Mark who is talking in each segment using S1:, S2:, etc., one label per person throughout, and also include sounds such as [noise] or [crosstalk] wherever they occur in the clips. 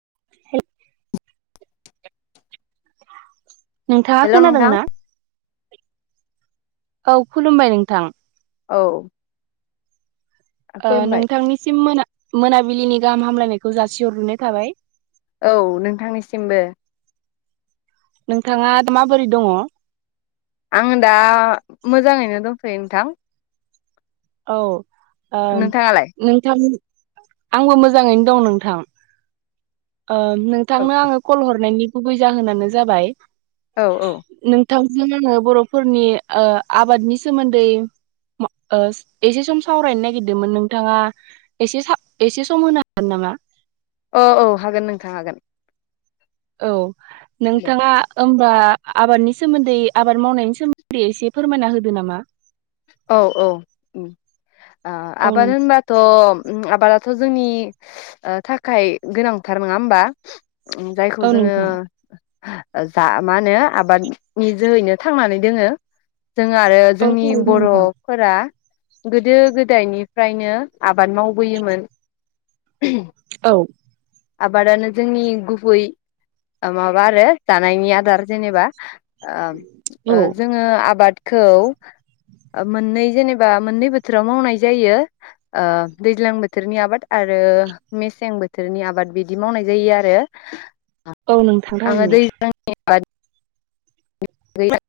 S1: [inaudible] नोंथाङा
S2: हेल' नोंथां
S1: खोनादोंना औ खुलुमबाय नोंथां
S2: औ खुलुमबाय
S1: नोंथांनिसिम मोना मोनाबिलिनि गाहाम हामलायनायखौ जासिहरग्रोनाय थाबाय
S2: औ नोंथांनिसिमबो
S1: नोंथाङा दा माबोरै दङ
S2: आं दा मोजाङैनो दंथयो नोंथां
S1: औ
S2: नोंथाङालाय
S1: नोंथां आंबो मोजाङैनो दं नोंथां
S2: औ
S1: नोंथांनो आङो कल हरनायनि गुबै जाहोनानो जाबाय
S2: औ औ
S1: नोंथांजों आङो बर'फोरनि आबादनि सोमोन्दै एसे सम सावरायनो नागिरदोंमोन नोंथाङा एसे एसे सम होनो हागोन नामा
S2: औ औ हागोन नोंथां हागोन
S1: औ
S2: दे
S1: नोंथाङा होनोबा आबादनि सोमोन्दै आबाद मावनायनि सोमोन्दै एसे फोरमायना होदो नामा
S2: औ औ
S1: औ
S2: आबाद
S1: नों
S2: होनबा थ' आबादाथ' जोंनि थाखाय गोनांथार नङा होमबा जायखौ
S1: औ
S2: जोङो
S1: नोंथां
S2: जा मा होनो आबादनि जोहैनो थांनानै दोङो जों आरो
S1: औ
S2: जोंनि
S1: थारैनो नोंथां
S2: फोर गोदो गोदायनिफ्रायनो आबाद मावबोयोमोन [inaudible]
S1: औ
S2: आबादानो जोंनि गुबै माबा आरो जानायनि आदार जेनेबा
S1: औ
S2: जोङो आबादखौ मोननै जेनेबा मोननै बोथोराव मावनाय जायो दैज्लां बोथोरनि आबाद आरो मेसें बोथोरनि आबाद बिदि मावनाय जायो आरो
S1: औ नों
S2: आङो दैज्लांनि [unintelligible]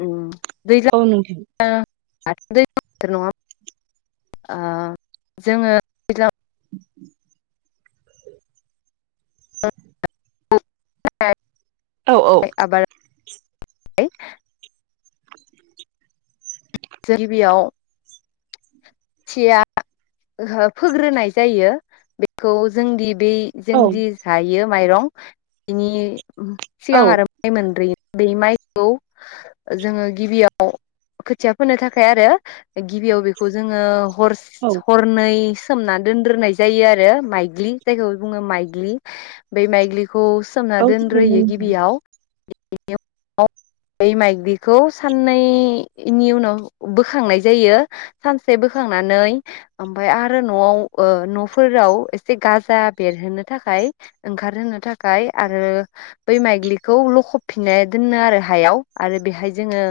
S2: ओ दै
S1: औ नोंथां
S2: [unintelligible] जोङो
S1: औ औ
S2: माइ आबाद [unintelligible] गिबियाव थिया ओ फोग्रोनाय जायो बेखौ जोंदि बे जोंदि
S1: औ
S2: जायो माइरं बिनि
S1: औ
S2: सिगां आरो माइ मोनग्रोयो बे माइखौ जोङो गिबियाव खोथिया फोनो थाखाय आरो गिबियाव बेखौ जोङो हर्स
S1: औ
S2: हरनै सोमनानै दोनग्रोनाय जायो आरो माइग्लि जायखौ बुङो माइग्लि बै माइग्लिखौ सोमना
S1: औ थारैनो
S2: दोनग्रोयो
S1: नोंथां
S2: गिबियाव बै माइग्लिखौ साननैनि उनाव बोखांनाय जायो सानसे बोखांनानै ओमफ्राय आरो न'आव न'फोराव एसे गाजा बेरहोनो थाखाय ओंखारहोनो थाखाय आरो बै माइग्लिखौ लखबफिनना दोनो आरो गाहायाव आरो बेहाय जोङो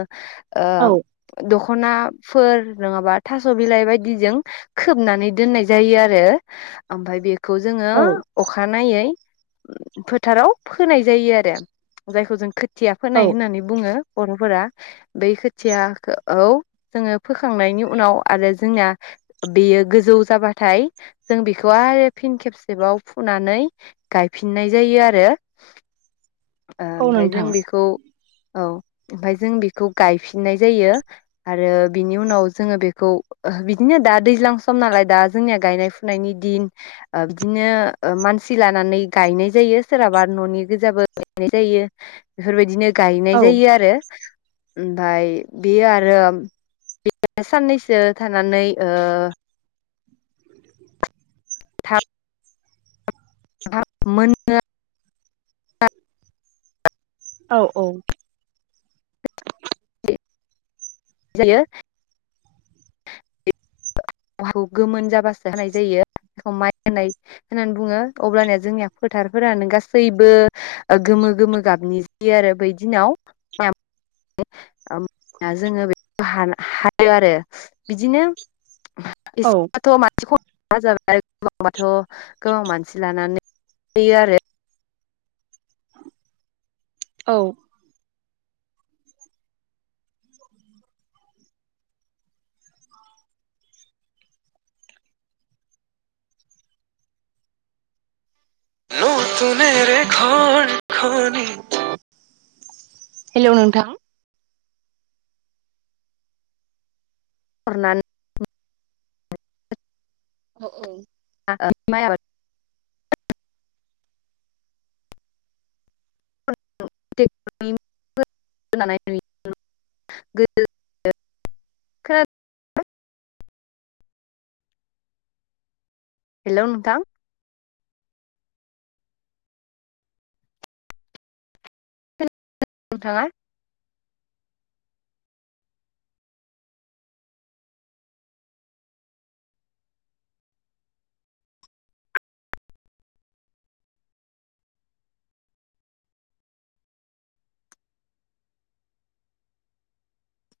S1: औ
S2: दख'नाफोर नङाबा थास' बिलाइ बायदिजों खोबनानै दोननाय जायो आरो ओमफ्राय बेखौ जोङो
S1: औ
S2: अखानायै फोथाराव फोनाय जायो आरो जायखौ जों खोथिया
S1: औ
S2: फोनाय होननानै बुङो बर'फोरा बै खोथियाखौ जोङो फोखांनायनि उनाव आरो जोंना बेयो गोजौ जाबाथाय जों बेखौ आरो फिन खेबसेबाव फुनानै गायफिननाय जायो आरो
S1: [inaudible] औ
S2: ओमफ्राय जों
S1: नोंथां
S2: बेखौ औ ओमफ्राय जों बेखौ गायफिननाय जायो आरो बिनि उनाव जोङो बेखौ बिदिनो दा दैज्लां सम नालाय दा जोंनिया गायनाय फुनायनि दिन बिदिनो मानसि लानानै गायनाय जायो सोरहाबा न'नि गोजाबो गायनाय जायो बेफोरबायदिनो गायनाय
S1: औ
S2: जायो आरो ओमफ्राय बेयो आरो बे साननैसो थानानै मोनो
S1: औ औ
S2: जायो खौ गोमोन जाबासो होनाय जायोखौ माइ होनाय होननानै बुङो अब्लानिया जोंनिया फोथारफोरानो गासैबो गोमो गोमो गाबनि जायो आरो बैदिनाव जोङो बे हायो आरो बिदिनो
S1: औ
S2: एसेबाथ' मानसिखौ जाबाय आरो गोबांबाथ' गोबां मानसि लानानै होयो आरो
S1: औ न'थुन रे खन खनि हेलौ नोंथां
S2: नानै
S1: औ औ
S2: माइ आबाद [unintelligible] गोदो हेल' नोंथां खोनादों नोंथाङा